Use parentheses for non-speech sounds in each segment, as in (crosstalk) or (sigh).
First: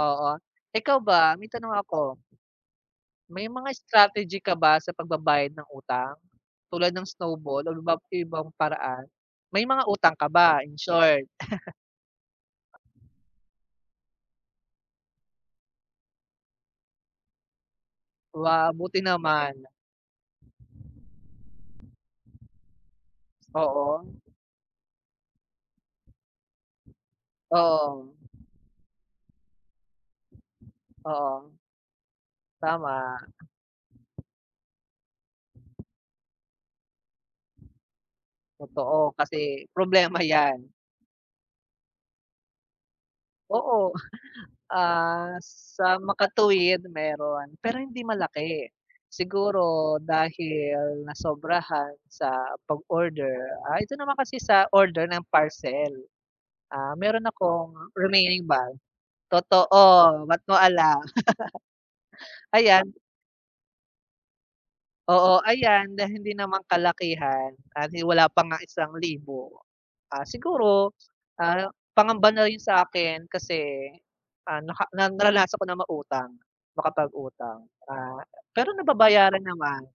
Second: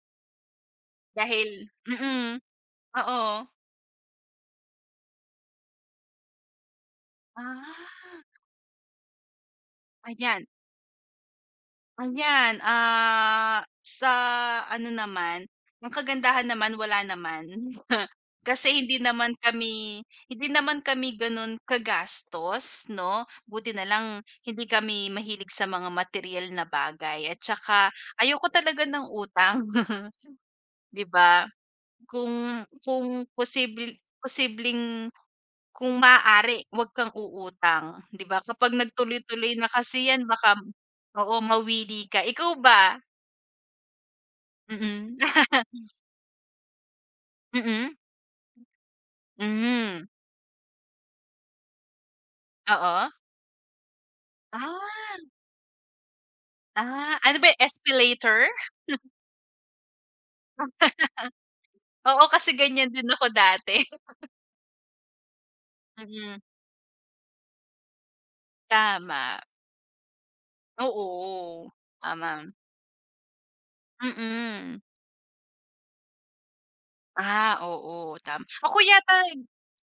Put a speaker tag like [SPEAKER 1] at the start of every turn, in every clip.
[SPEAKER 1] Oo, ikaw ba? May
[SPEAKER 2] Dahil
[SPEAKER 1] tanong ako.
[SPEAKER 2] mm,
[SPEAKER 1] May
[SPEAKER 2] oo.
[SPEAKER 1] mga strategy ka ba sa pagbabayad ng utang? Tulad ng snowball o iba
[SPEAKER 2] Ah.
[SPEAKER 1] ibang paraan? May mga utang ka
[SPEAKER 2] Ayan.
[SPEAKER 1] ba, in short? (chuckles)
[SPEAKER 2] Ayan, ah, sa ano naman, ang kagandahan naman wala naman. (chuckles)
[SPEAKER 1] Wow,
[SPEAKER 2] Kasi hindi
[SPEAKER 1] buti
[SPEAKER 2] naman
[SPEAKER 1] naman.
[SPEAKER 2] kami, hindi naman kami gano'n kagastos 'no. Buti
[SPEAKER 1] Oo.
[SPEAKER 2] nalang hindi kami mahilig sa mga materyal na bagay at saka
[SPEAKER 1] Oo.
[SPEAKER 2] ayoko talaga ng utang. (chuckles) 'Di ba?
[SPEAKER 1] Oo.
[SPEAKER 2] Kung, kung
[SPEAKER 1] Tama.
[SPEAKER 2] posible posibleng kung maaari wag kang uutang. 'Di ba, kapag nag
[SPEAKER 1] Totoo
[SPEAKER 2] tuloy-tuloy na
[SPEAKER 1] kasi
[SPEAKER 2] kasi
[SPEAKER 1] problema
[SPEAKER 2] yan baka
[SPEAKER 1] yan.
[SPEAKER 2] oo, mawili ka ikaw ba?
[SPEAKER 1] Oo,
[SPEAKER 2] Mm.
[SPEAKER 1] (chuckles) sa
[SPEAKER 2] (chuckles)
[SPEAKER 1] makatuwid mayro'n pero
[SPEAKER 2] Mm.
[SPEAKER 1] hindi malaki. Siguro
[SPEAKER 2] Hmm.
[SPEAKER 1] dahil nasobrahan sa
[SPEAKER 2] Oo.
[SPEAKER 1] pag-order, ah, ito naman kasi sa order
[SPEAKER 2] Ah.
[SPEAKER 1] ng parcel, ah,
[SPEAKER 2] Ah,
[SPEAKER 1] mayro'n
[SPEAKER 2] ano ba yan
[SPEAKER 1] akong remaining
[SPEAKER 2] Spaylater?
[SPEAKER 1] bal
[SPEAKER 2] (chuckles)
[SPEAKER 1] totoo, ba't mo
[SPEAKER 2] (chuckles)
[SPEAKER 1] alam?
[SPEAKER 2] Oo
[SPEAKER 1] (laughs)
[SPEAKER 2] kasi
[SPEAKER 1] Ayan.
[SPEAKER 2] ganyan din ako dati. (chuckles)
[SPEAKER 1] Oo, ayan dahil hindi
[SPEAKER 2] Mm.
[SPEAKER 1] naman kalakihan at wala pa nga isang
[SPEAKER 2] Tama.
[SPEAKER 1] libo ah, siguro, ah,
[SPEAKER 2] Oo,
[SPEAKER 1] pangamba na
[SPEAKER 2] tama.
[SPEAKER 1] rin sa akin kasi, ah,
[SPEAKER 2] Mm.
[SPEAKER 1] naka na naranasan ko na mangutang
[SPEAKER 2] Ah,
[SPEAKER 1] makapag-utang,
[SPEAKER 2] oo
[SPEAKER 1] ah,
[SPEAKER 2] tama
[SPEAKER 1] pero
[SPEAKER 2] ako yata
[SPEAKER 1] nababayaran naman.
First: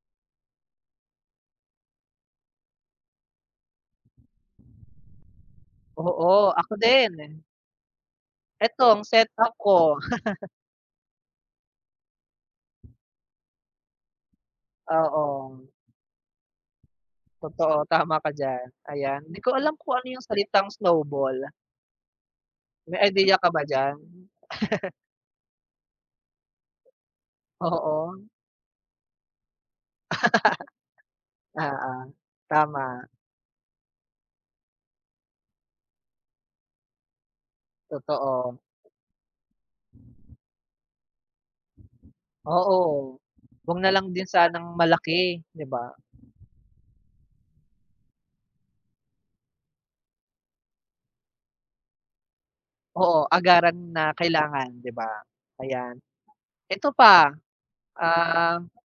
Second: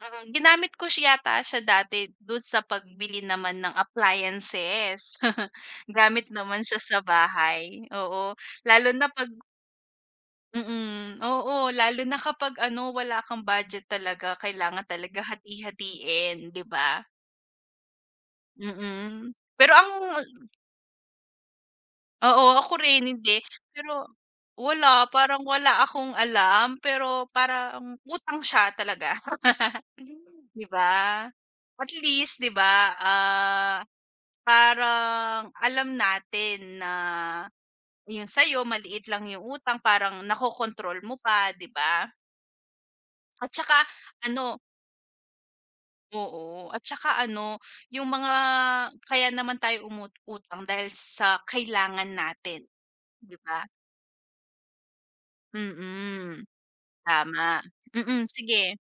[SPEAKER 2] Mm, ginamit ko siya yata siya dati do'n sa pagbili naman ng appliances (chuckles)
[SPEAKER 1] Oo,
[SPEAKER 2] gamit naman
[SPEAKER 1] ako
[SPEAKER 2] siya sa
[SPEAKER 1] din.
[SPEAKER 2] bahay, oo
[SPEAKER 1] Eto
[SPEAKER 2] lalo
[SPEAKER 1] ang
[SPEAKER 2] na pag
[SPEAKER 1] setup ko. (laughs)
[SPEAKER 2] Mm, oo lalo na kapag ano wala kang budget talaga kailangan talaga
[SPEAKER 1] Oo.
[SPEAKER 2] hati-hatiin 'di ba?
[SPEAKER 1] Totoo, tama ka diyan, ayan.
[SPEAKER 2] Mm,
[SPEAKER 1] 'Di ko alam
[SPEAKER 2] pero ang
[SPEAKER 1] kung ano yung salitang snowball.
[SPEAKER 2] Oo, ako
[SPEAKER 1] May
[SPEAKER 2] rin
[SPEAKER 1] idea
[SPEAKER 2] hindi,
[SPEAKER 1] ka ba diyan?
[SPEAKER 2] pero
[SPEAKER 1] (laughs)
[SPEAKER 2] wala parang wala akong alam pero parang
[SPEAKER 1] Oo.
[SPEAKER 2] utang siya talaga. (laughs) 'Di ba?
[SPEAKER 1] (laughs) Oo,
[SPEAKER 2] Atl east 'di
[SPEAKER 1] tama.
[SPEAKER 2] ba, ah, parang alam natin na yung
[SPEAKER 1] Totoo.
[SPEAKER 2] sayo maliit lang yung utang parang nakokontrol mo pa 'di ba?
[SPEAKER 1] Oo,
[SPEAKER 2] At
[SPEAKER 1] wag
[SPEAKER 2] saka
[SPEAKER 1] nalang din
[SPEAKER 2] ano
[SPEAKER 1] sanang malaki 'di ba?
[SPEAKER 2] Oo at saka ano yung mga kaya naman tayo umuutang dahil sa kailangan natin
[SPEAKER 1] Oo,
[SPEAKER 2] 'di ba?
[SPEAKER 1] agaran na kailangan 'di ba? Ayan,
[SPEAKER 2] Mm.
[SPEAKER 1] eto pa,
[SPEAKER 2] Tama, mm, sige.
[SPEAKER 1] um